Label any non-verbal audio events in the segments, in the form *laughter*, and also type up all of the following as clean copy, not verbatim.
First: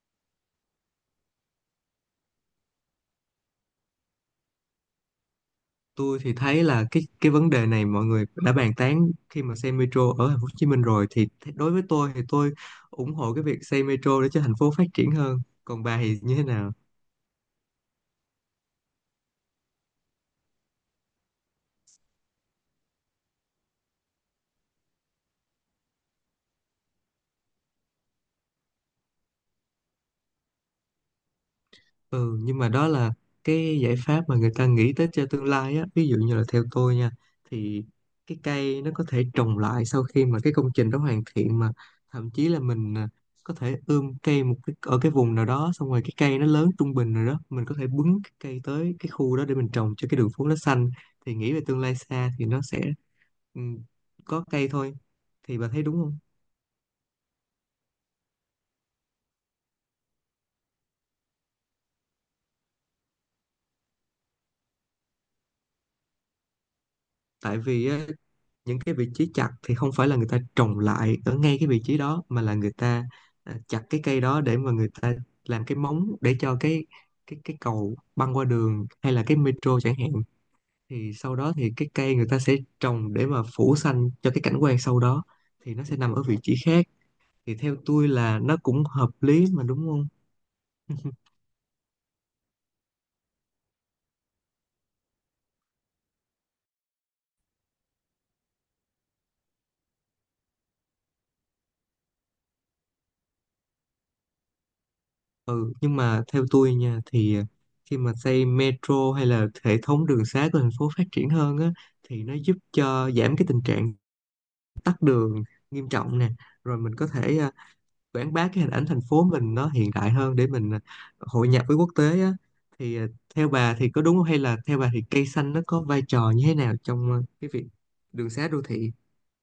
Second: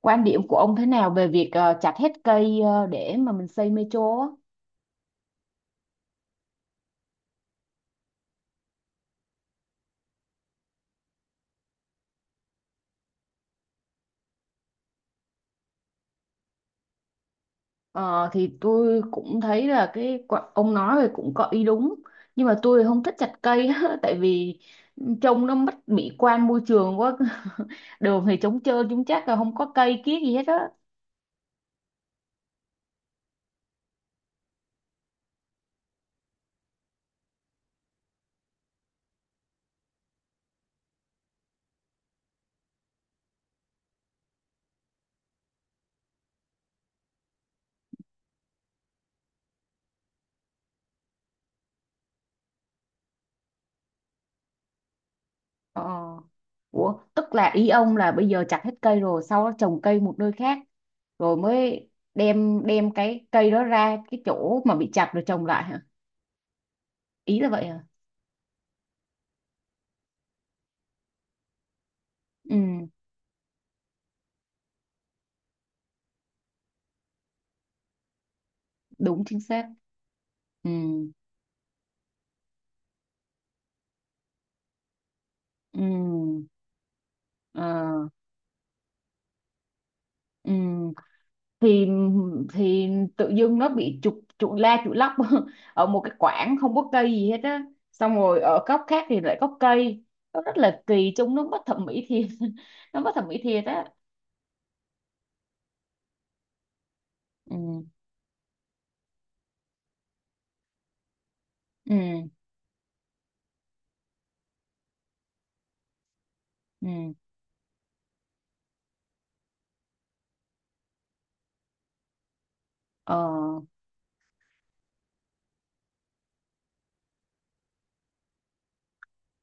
Quan điểm của ông thế nào về việc chặt hết cây để mà mình xây metro á? Tôi thì thấy là cái vấn đề này mọi người đã bàn tán khi mà xây metro ở thành phố Hồ Chí Minh rồi, thì đối với tôi thì tôi ủng hộ cái việc xây metro để cho thành phố phát triển hơn. Còn bà thì như thế nào? Ờ, thì tôi cũng thấy là ông nói thì cũng có ý đúng, nhưng mà tôi không thích chặt cây á, *laughs* tại vì trông nó mất mỹ quan môi trường quá *laughs* đường thì trống trơn, chúng chắc là không có cây kiết gì hết á. Ừ, nhưng mà đó là cái giải pháp mà người ta nghĩ tới cho tương lai á. Ví dụ như là theo tôi nha, thì cái cây nó có thể trồng lại sau khi mà cái công trình đó hoàn thiện mà, thậm chí là mình có thể ươm cây một cái, ở cái vùng nào đó xong rồi cái cây nó lớn trung bình rồi đó mình có thể bứng cái cây tới cái khu đó để mình trồng cho cái đường phố nó xanh. Thì nghĩ về tương lai xa thì nó sẽ, ừ, có cây thôi. Thì bà Ờ. thấy đúng không? Ủa, tức là ý ông là bây giờ chặt hết cây rồi sau đó trồng cây một nơi khác rồi mới đem đem cái cây đó ra cái chỗ mà bị chặt rồi trồng lại hả? Ý là Tại vậy hả? vì á, những cái vị trí chặt thì không phải là người ta trồng lại ở ngay cái vị trí đó, mà là Ừ, người ta chặt cái cây đó để mà người ta làm cái móng để cho cái cầu băng qua đường hay đúng là cái chính xác. metro chẳng hạn. Ừ. Thì sau đó thì cái cây người ta sẽ trồng để mà phủ xanh cho cái cảnh quan sau đó, thì nó sẽ nằm ở vị Ừ. trí khác. Thì Ờ. theo tôi là nó cũng hợp lý mà, đúng không? Ừ, *laughs* thì thì tự dưng nó bị trục trục la trục lắc *laughs* ở một cái quảng không có cây gì hết á, xong rồi ở góc khác thì lại có cây, nó rất là kỳ, trông nó bất thẩm mỹ thiệt *laughs* nó bất thẩm mỹ thiệt á. Ừ nhưng mà theo tôi nha thì Ừ. khi mà xây metro hay là hệ thống đường xá của thành phố phát triển hơn á, Ừ. thì nó giúp cho giảm cái tình trạng tắc đường nghiêm trọng nè, rồi mình có Ừ. thể quảng bá cái hình ảnh thành phố mình nó hiện đại hơn để mình hội nhập với quốc tế á. Thì Ờ, theo bà thì có đúng không, hay là theo bà thì cây xanh nó có vai trò như thế nào trong cái việc đường xá đô thị?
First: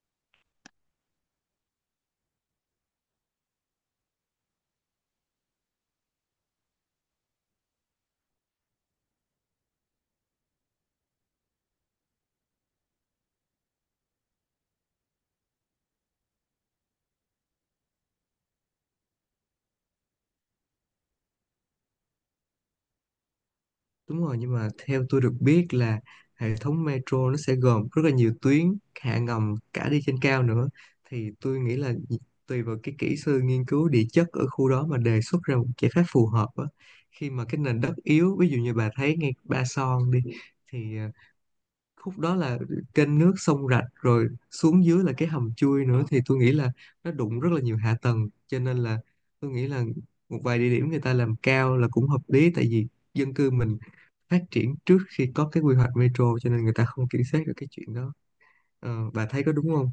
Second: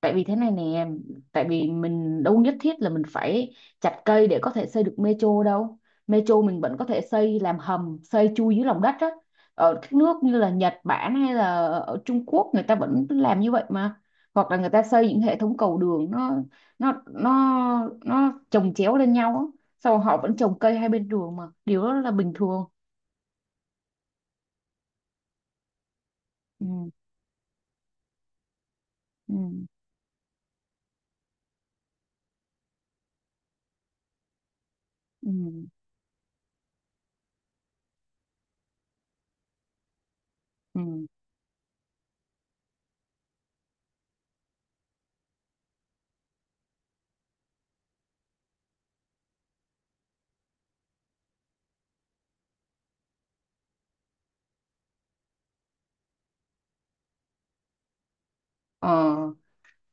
tại vì thế này nè, tại vì mình đâu nhất thiết là mình phải chặt cây để có thể xây được metro đâu. Metro mình vẫn có thể xây làm hầm, xây chui dưới lòng đất á. Ở các nước như là Nhật Bản hay là ở Trung Quốc người ta vẫn làm như vậy mà. Hoặc là người ta xây những hệ thống cầu đường, nó chồng chéo lên nhau á, sau họ vẫn trồng cây hai bên đường mà, điều đó là bình thường. Đúng rồi, nhưng mà theo tôi được biết là hệ Ừ. thống metro nó sẽ gồm rất là nhiều tuyến, hạ Ừ. ngầm cả đi trên cao nữa. Thì tôi nghĩ là tùy vào cái kỹ sư nghiên cứu địa chất ở khu đó mà đề Ừ. xuất ra một giải pháp phù hợp á. Khi mà cái nền đất yếu, ví dụ như bà thấy ngay Ba Son đi, Ừ. thì khúc đó là kênh nước sông rạch rồi xuống dưới là cái hầm chui nữa, thì tôi nghĩ là nó đụng rất là nhiều hạ tầng, cho nên là tôi nghĩ là một vài địa điểm người ta làm cao là cũng hợp lý, tại vì dân cư mình phát triển trước khi có cái quy hoạch metro, cho nên người ta không kiểm soát được cái chuyện đó. Ờ. Bà thấy có đúng không?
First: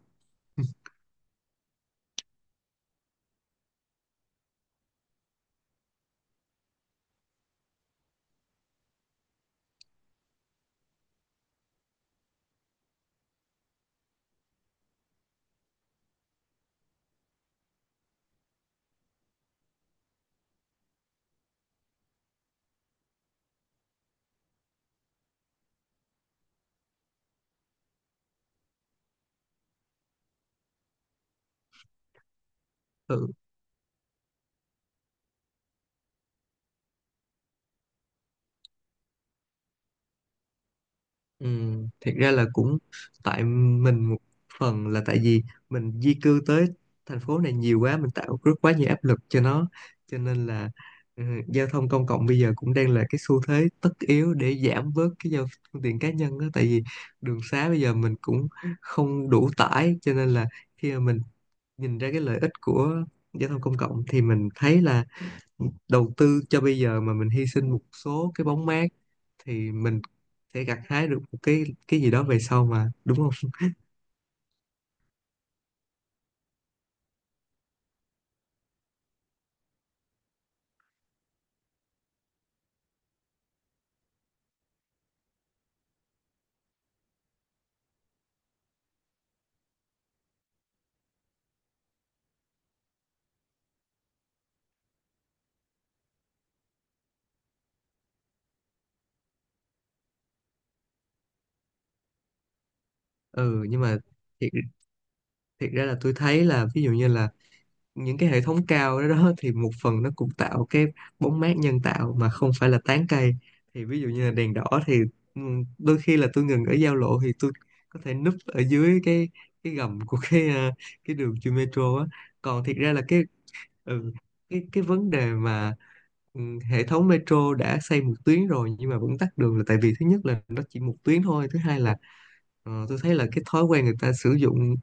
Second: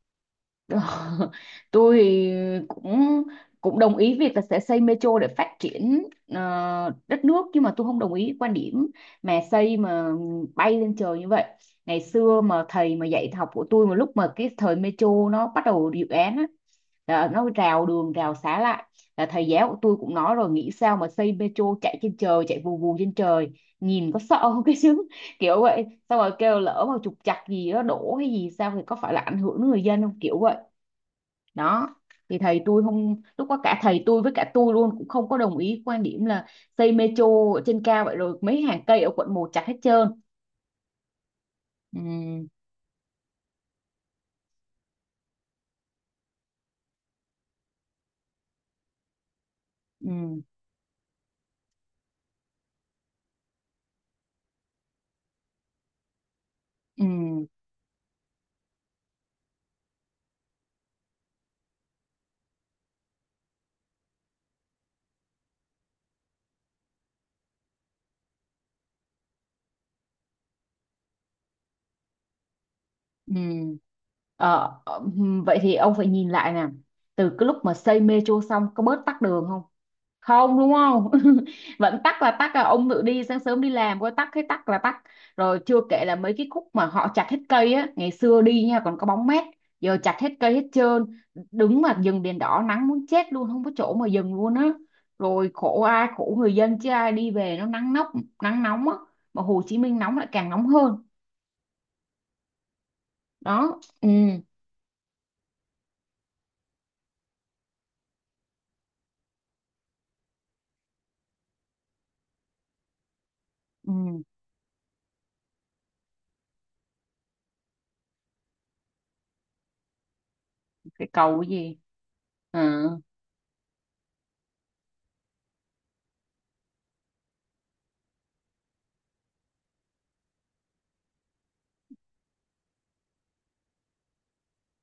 Ờ, *laughs* tôi thì cũng cũng đồng ý việc là sẽ xây metro để phát triển đất nước, nhưng mà tôi không đồng ý quan điểm mà xây mà bay lên trời như vậy. Ngày xưa mà thầy mà dạy học của tôi, mà lúc mà cái thời metro nó bắt đầu dự án á, là nó rào đường rào xá lại, là thầy giáo của tôi cũng nói rồi, nghĩ sao mà xây metro chạy trên trời, chạy vù vù trên trời, nhìn có sợ không? *laughs* Cái chứ, kiểu vậy, xong rồi kêu lỡ mà trục trặc gì đó đổ hay gì sao thì có phải là ảnh hưởng đến người dân không, kiểu vậy. Đó, thì thầy tôi không, Ừ. lúc đó cả thầy tôi với cả tôi luôn cũng không có đồng ý quan điểm là xây metro ở trên cao vậy, rồi mấy hàng cây ở quận một chặt hết trơn. Ừ, Ừ. thiệt ra là cũng tại mình, một phần là tại vì mình di cư tới thành phố này nhiều quá, mình tạo rất quá nhiều áp lực cho nó, cho Ừ. nên là, ừ, giao thông công cộng bây giờ cũng đang là cái xu thế tất yếu để giảm bớt cái giao, phương tiện cá nhân đó, tại vì Ừ. đường xá bây giờ mình cũng không đủ tải, cho nên là khi mà mình nhìn ra cái lợi ích của giao thông công cộng thì mình thấy là đầu tư cho bây giờ, mà mình hy sinh một số cái bóng mát, thì mình sẽ gặt hái được một cái gì đó về sau mà, đúng không? Ừ. *laughs* Ờ, ờ, vậy thì ông phải nhìn lại nè, từ cái lúc mà xây metro xong có bớt tắc đường không? Không, đúng không? *laughs* Vẫn tắc là tắc, là ông tự đi sáng sớm đi làm có tắc hết? Tắc là tắc. Rồi chưa kể là mấy cái khúc mà họ chặt hết cây á, ngày xưa đi nha còn có bóng mát, giờ chặt hết cây hết trơn, đứng mà dừng đèn đỏ nắng muốn chết luôn, không có chỗ mà dừng luôn á. Rồi khổ, ai khổ? Người dân chứ ai, đi về nó nắng nóng, nắng nóng á, mà Hồ Chí Minh nóng lại càng nóng hơn. Ừ Đó. nhưng mà Ừ. thiệt, thiệt ra là tôi thấy là ví dụ như là những cái hệ thống cao đó, đó thì một phần nó cũng tạo cái bóng mát nhân tạo mà không phải là tán cây. Thì ví dụ Ừ. như là đèn đỏ thì, ừ, đôi khi là tôi ngừng ở giao lộ thì tôi có thể núp ở dưới cái gầm của cái Cái cái đường cầu cái chui gì. metro á. À. Còn thiệt ra là cái, ừ. cái vấn đề mà, ừ, hệ thống metro đã xây một tuyến rồi nhưng mà vẫn tắc đường là tại vì thứ nhất là nó chỉ một tuyến thôi, thứ hai là tôi thấy là cái thói quen người ta sử dụng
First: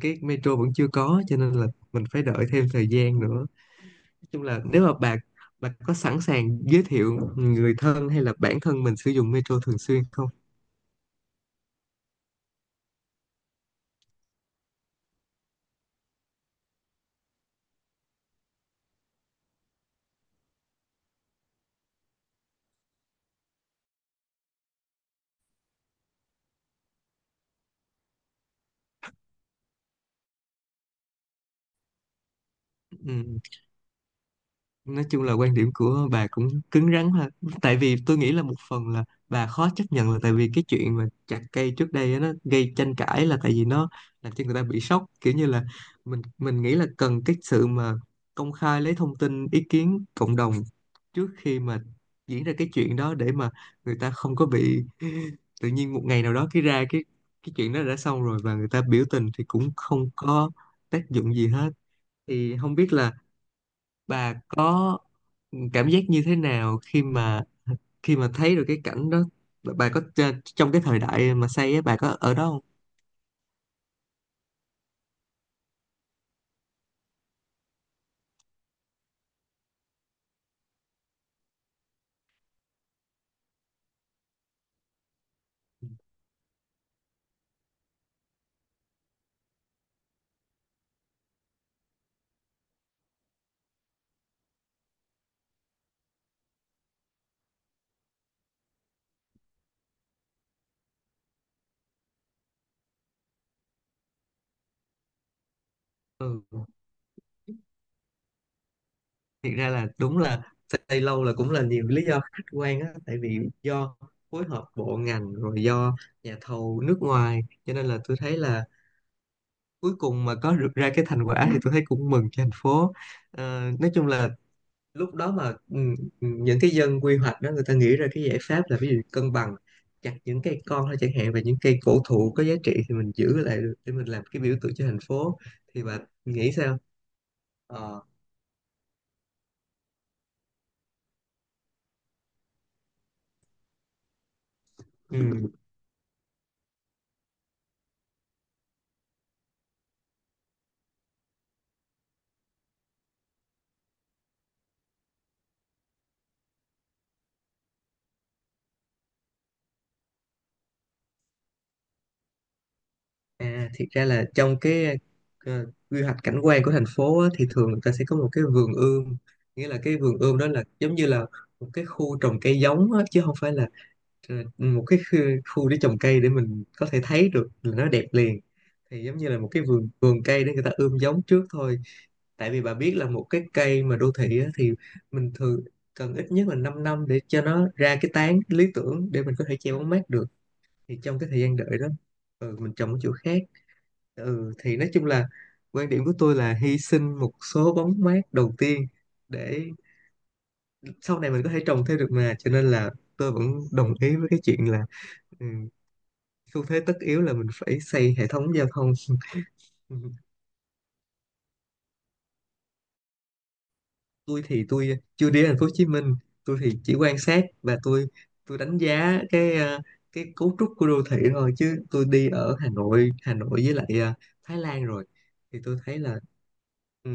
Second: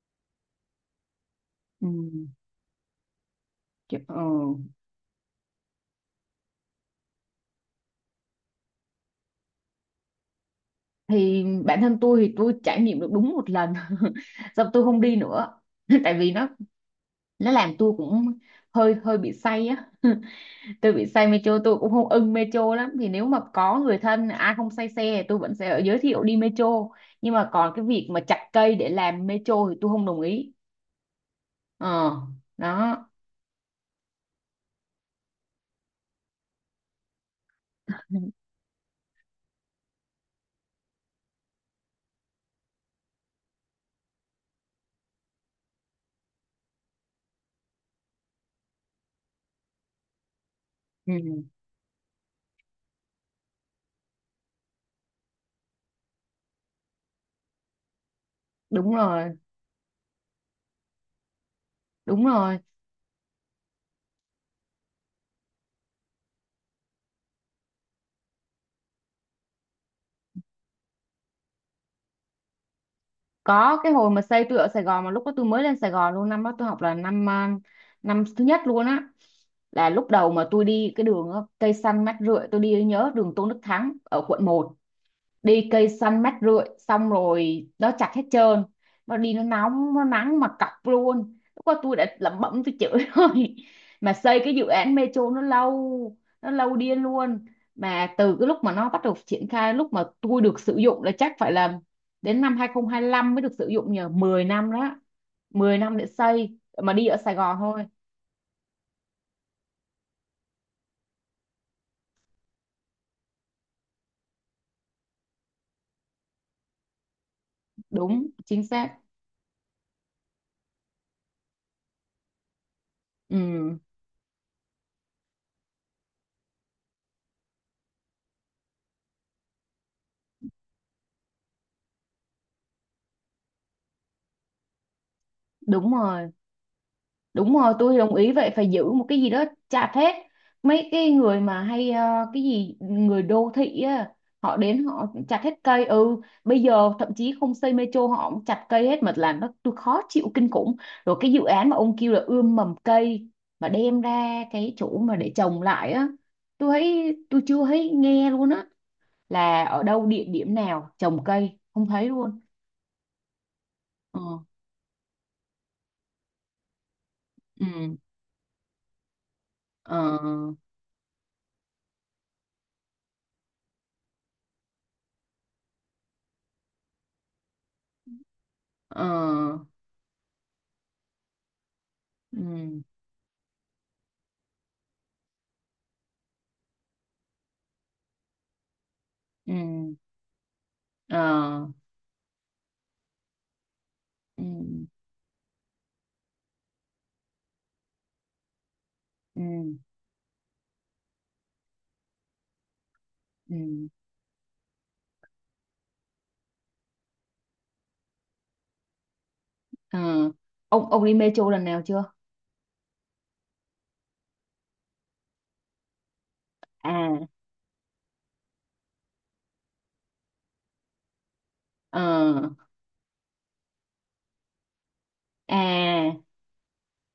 cái metro vẫn chưa có, cho nên là Ừ. mình phải đợi thêm thời gian nữa. Nói Kiểu. Ờ. chung là nếu mà bà có sẵn sàng giới thiệu người thân hay là bản thân mình sử dụng metro thường xuyên không? Thì bản thân tôi thì tôi trải nghiệm được đúng một lần *laughs* xong tôi không đi nữa *laughs* tại vì nó làm tôi cũng hơi hơi bị say á *laughs* tôi bị say metro, tôi cũng không ưng metro lắm, thì nếu mà có người thân ai không say xe thì tôi vẫn sẽ giới thiệu đi metro, nhưng mà còn cái việc mà chặt cây để làm metro thì tôi không đồng ý. Ờ. Đó. Ừ. Nói chung là quan điểm của bà cũng cứng rắn ha. Tại vì tôi nghĩ là *laughs* một phần là bà khó chấp nhận là tại vì cái chuyện mà chặt cây trước đây á, nó gây tranh cãi là tại vì nó làm cho người ta bị sốc, kiểu như là mình nghĩ là cần cái sự mà công khai lấy thông tin ý kiến cộng đồng trước Ừ, khi mà diễn ra cái chuyện đó, để mà người ta không có bị *laughs* tự nhiên một ngày nào đó cái ra cái chuyện đó đã xong rồi và người ta đúng biểu tình rồi, thì cũng không có tác dụng gì hết. đúng Thì rồi, không biết là bà có cảm giác như thế nào khi mà, khi mà thấy được cái cảnh đó. Bà có trong cái thời đại mà xây á bà có ở đó không? có cái hồi mà xây tôi ở Sài Gòn, mà lúc đó tôi mới lên Sài Gòn luôn, năm đó tôi học là năm à, năm thứ nhất luôn á, là lúc đầu mà tôi đi cái đường á, cây xanh mát rượi, tôi đi nhớ đường Tôn Đức Thắng ở quận một, đi cây xanh mát rượi, xong rồi nó chặt hết trơn, nó đi nó nóng nó nắng mà cọc luôn, lúc đó tôi đã lẩm bẩm tôi chửi *laughs* rồi, mà xây cái dự án metro nó lâu, nó lâu điên luôn, mà từ cái lúc mà nó bắt đầu triển khai lúc mà tôi được sử dụng là chắc phải là đến năm 2025 mới được sử dụng, nhờ 10 năm đó, 10 năm để Ừ. xây mà đi ở Sài Gòn thôi. Thiệt ra là đúng là xây lâu là cũng là nhiều lý do khách quan á, tại vì do phối hợp bộ ngành, rồi do nhà thầu nước ngoài, cho nên là tôi Đúng thấy chính là xác. cuối cùng mà có được ra cái thành quả thì tôi thấy cũng mừng cho thành phố. Ờ, Ừ. nói chung là lúc đó mà, những cái dân quy hoạch đó người ta nghĩ ra cái giải pháp là ví dụ cân bằng, chặt những cây con thôi chẳng hạn, và những cây cổ thụ có giá trị thì mình giữ lại để mình làm cái biểu tượng cho thành phố. Thì Đúng bà rồi. nghĩ sao? Đúng rồi, tôi Ờ. đồng ý, vậy phải giữ một cái gì đó, chặt hết. Mấy cái người mà hay cái gì, người đô thị á, họ đến họ chặt Ừ. hết cây. Ừ, bây giờ thậm chí không xây metro họ cũng chặt cây hết, mà làm nó tôi khó chịu kinh khủng. Rồi cái dự án mà ông kêu là ươm mầm cây mà đem ra cái chỗ mà để trồng lại á, tôi thấy tôi chưa thấy nghe luôn á, là ở đâu địa điểm nào trồng cây không thấy luôn. À, thiệt ra Ờ. là trong cái quy hoạch cảnh quan của thành phố á, thì thường người ta Ừ. sẽ có một cái vườn ươm, nghĩa là Ờ. cái vườn ươm đó là giống như là một cái khu trồng cây giống á, chứ không phải là một cái khu, khu để trồng cây để mình có thể thấy được là nó đẹp liền. Ờ. Thì giống như là một cái vườn vườn cây để người ta ươm giống trước thôi. Tại vì bà Ừ. biết là một cái cây mà đô thị á, thì mình thường cần ít nhất là 5 năm để cho nó ra cái tán lý tưởng để mình có Ừ. thể che bóng mát được. Thì Ờ. trong cái thời gian đợi đó, mình trồng ở chỗ khác. Ừ. Thì nói chung là quan điểm của tôi là hy sinh một số bóng mát đầu tiên để Ừ. sau này mình có thể trồng thêm được mà, cho nên là tôi vẫn Ừ. đồng ý với cái chuyện là, ừ, xu thế tất yếu là mình phải xây hệ thống giao thông. Ờ, *laughs* ông đi metro lần nào chưa? Tôi thì tôi chưa đi thành phố Hồ Chí Minh, tôi thì chỉ quan À. sát và tôi đánh giá cái cái cấu trúc của đô thị thôi, chứ tôi đi Ờ. ở Hà Nội với lại Thái Lan rồi. Thì tôi thấy À. là, ừ.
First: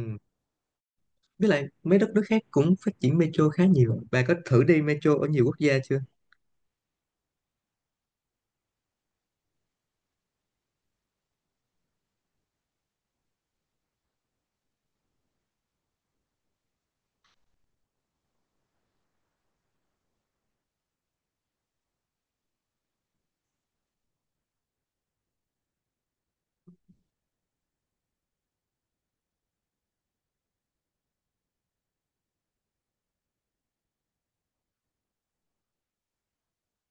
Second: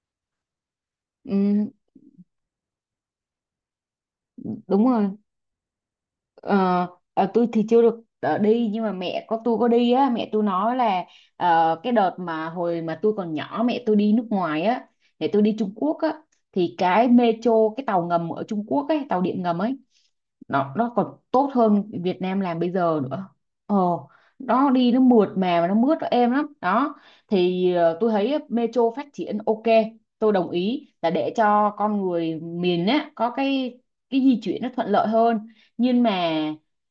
Với lại Ừ, mấy đất nước khác cũng phát triển metro khá nhiều. Bà có thử đi đúng rồi. metro ở nhiều quốc gia chưa? Ờ. Ờ, tôi thì chưa được đi, nhưng mà mẹ có tôi có đi á, mẹ tôi nói là cái đợt mà hồi mà tôi còn nhỏ mẹ tôi đi nước ngoài á, mẹ tôi đi Trung Quốc á, thì cái metro, cái tàu ngầm ở Trung Quốc ấy, tàu điện ngầm ấy, nó còn tốt hơn Việt Nam làm bây giờ nữa. Ờ, nó đi nó mượt mà và nó mướt, nó êm lắm đó. Thì tôi thấy metro phát triển ok, tôi đồng ý là để cho con người miền á có cái di chuyển nó thuận lợi hơn, nhưng mà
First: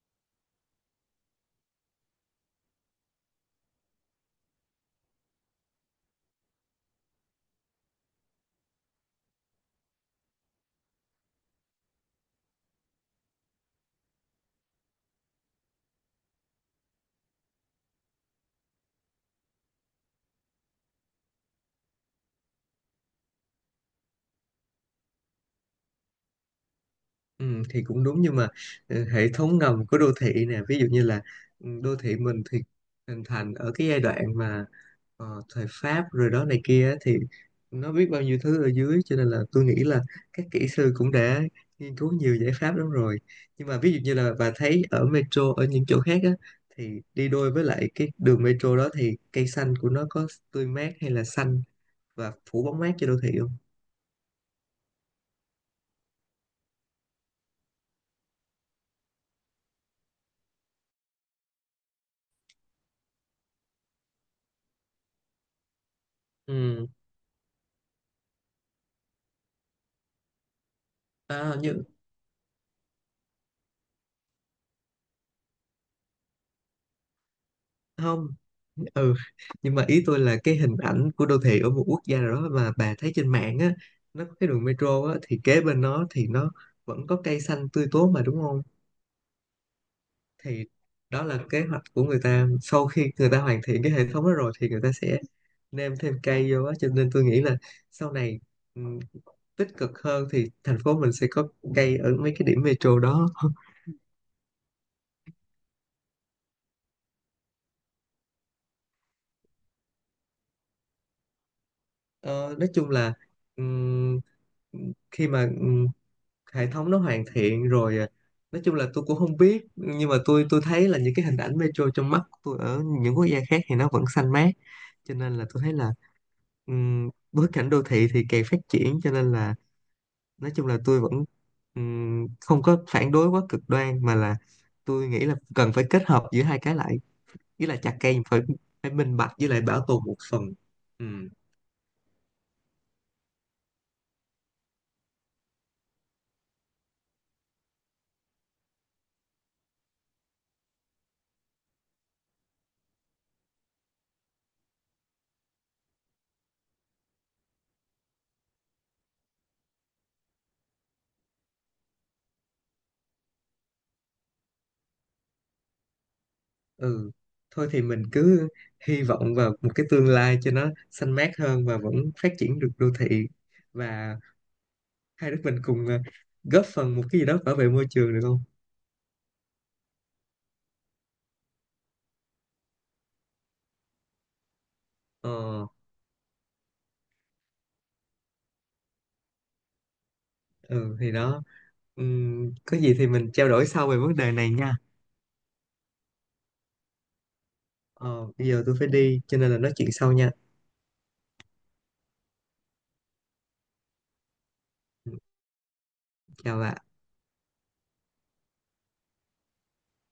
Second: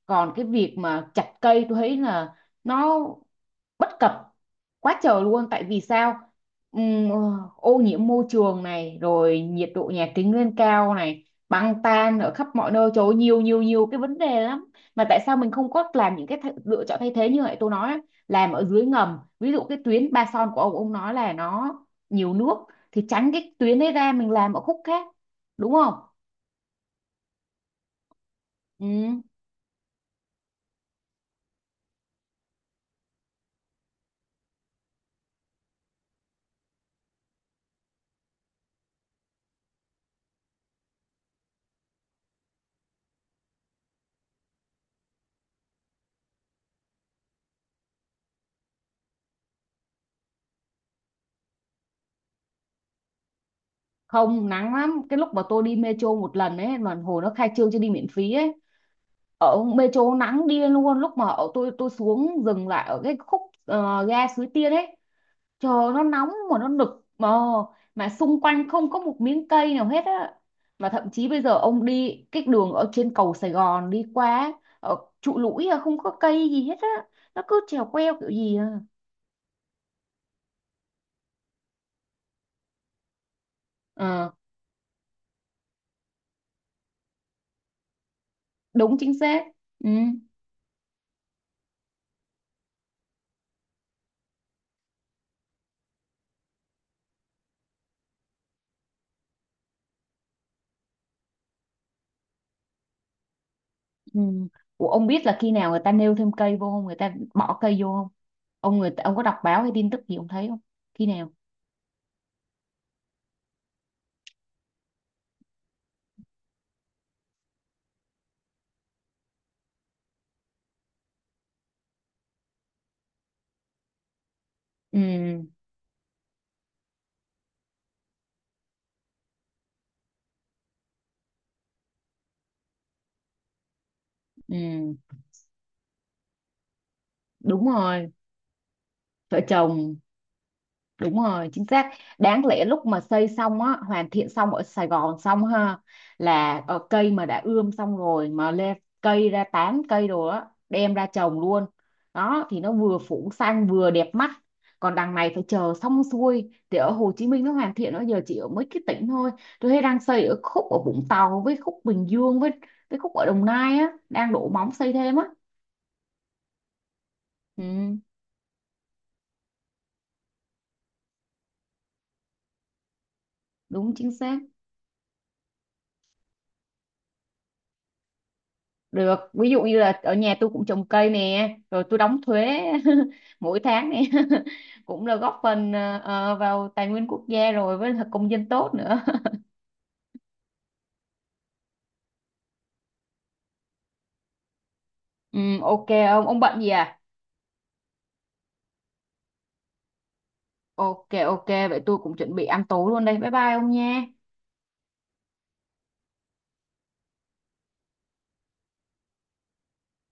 còn cái việc mà chặt cây tôi thấy là nó bất cập quá trời luôn, tại vì sao? Ừm, ờ, ô nhiễm môi trường này, rồi nhiệt độ nhà kính lên cao này, băng tan ở khắp mọi nơi, trời ơi, nhiều nhiều nhiều cái vấn đề lắm, mà tại sao mình không có làm những cái lựa chọn thay thế như vậy, tôi nói á, làm ở dưới ngầm, ví dụ cái tuyến Ba Son của ông nói là nó nhiều nước thì tránh cái tuyến đấy ra, mình làm ở khúc khác, đúng không? Ừ, thì cũng đúng nhưng mà, Ừ. hệ thống ngầm của đô thị nè, ví dụ như là, đô thị mình thì hình thành ở cái giai đoạn mà thời Pháp rồi đó này kia á, thì nó biết bao nhiêu thứ ở dưới, cho nên là tôi nghĩ là các kỹ sư cũng đã nghiên cứu nhiều giải pháp lắm rồi. Nhưng mà ví dụ như là bà thấy ở metro ở những chỗ khác á, thì đi đôi với lại cái đường metro đó thì cây xanh của nó có tươi mát hay là xanh và phủ bóng mát cho đô thị không? Không, nắng lắm, cái lúc mà tôi đi metro một lần ấy mà hồi nó khai trương cho đi miễn phí ấy, ở metro nắng điên luôn, lúc mà ở tôi xuống dừng lại ở cái khúc ga Suối Tiên ấy, trời ơi, nó nóng mà nó Ừ. nực mà xung quanh không có một miếng cây nào hết á, mà thậm chí bây giờ À, như ông đi cái đường ở trên cầu Sài Gòn đi qua, ở trụ lũi à, không có cây gì hết á, nó cứ trèo queo không. kiểu gì à. ừ nhưng mà ý tôi là cái hình ảnh của đô thị ở một quốc gia nào đó mà bà thấy trên mạng á, nó Ờ, có cái đường metro á thì kế bên nó thì nó vẫn có cây xanh tươi tốt mà, đúng không? đúng chính xác. Ừ. Thì đó là kế hoạch của người ta sau khi người ta hoàn thiện cái hệ thống đó rồi, thì người ta sẽ nêm thêm cây vô á. Cho nên tôi nghĩ là sau này, ừ, tích cực hơn thì thành phố mình sẽ có cây ở mấy cái điểm metro đó. *laughs* Ừ. Ủa, ông biết là khi nào người ta nêu thêm cây vô không, người ta bỏ cây vô không? Ông người ta, ông có đọc báo hay tin tức gì ông thấy không, khi nào? Ờ, nói chung là, ừm, khi mà hệ thống nó hoàn thiện rồi nói chung là tôi cũng không biết, nhưng mà tôi thấy là những cái hình ảnh metro trong mắt của tôi ở những quốc gia khác thì nó vẫn xanh mát, cho nên Ừ. là tôi thấy là, bối cảnh đô thị thì càng phát triển, cho nên là nói chung là tôi vẫn, không có phản đối quá cực đoan, mà là Ừ, tôi nghĩ là cần phải kết hợp giữa hai cái lại, đúng với là chặt rồi, cây phải phải minh bạch vợ với lại bảo chồng, tồn một phần. Ừ. đúng rồi, chính xác. Đáng lẽ lúc mà xây xong á, hoàn thiện xong ở Sài Gòn xong ha, là cây mà đã ươm xong rồi mà lên cây ra tán cây rồi á, đem ra trồng luôn. Đó thì nó vừa phủ xanh vừa đẹp mắt. Còn đằng này phải chờ xong xuôi thì ở Hồ Chí Minh nó hoàn thiện nó giờ chỉ ở mấy cái tỉnh thôi. Tôi thấy đang xây ở khúc ở Vũng Tàu, với khúc Bình Dương, với khúc ở Đồng Nai á, đang đổ móng xây thêm á. ừ Ừ, Thôi thì mình cứ hy vọng vào một cái tương lai cho nó xanh mát hơn và vẫn phát triển được đô thị, đúng chính và xác. hai đứa mình cùng góp phần một cái gì đó bảo vệ môi trường được không? Được, ví dụ như là ở nhà tôi cũng trồng cây nè, rồi tôi đóng thuế *laughs* mỗi tháng nè *laughs* cũng là góp Ờ. phần vào tài nguyên quốc gia rồi, với là công dân tốt nữa. Ừ, thì đó. Có gì thì mình trao đổi sau về vấn đề này nha. *laughs* Ừ, ok, ông bận gì à? Ờ, bây giờ tôi phải đi cho nên là nói chuyện sau nha. Ok, ok, vậy tôi cũng chuẩn bị ăn tối luôn đây, bye bye ông nha. Ừ, chào bạn.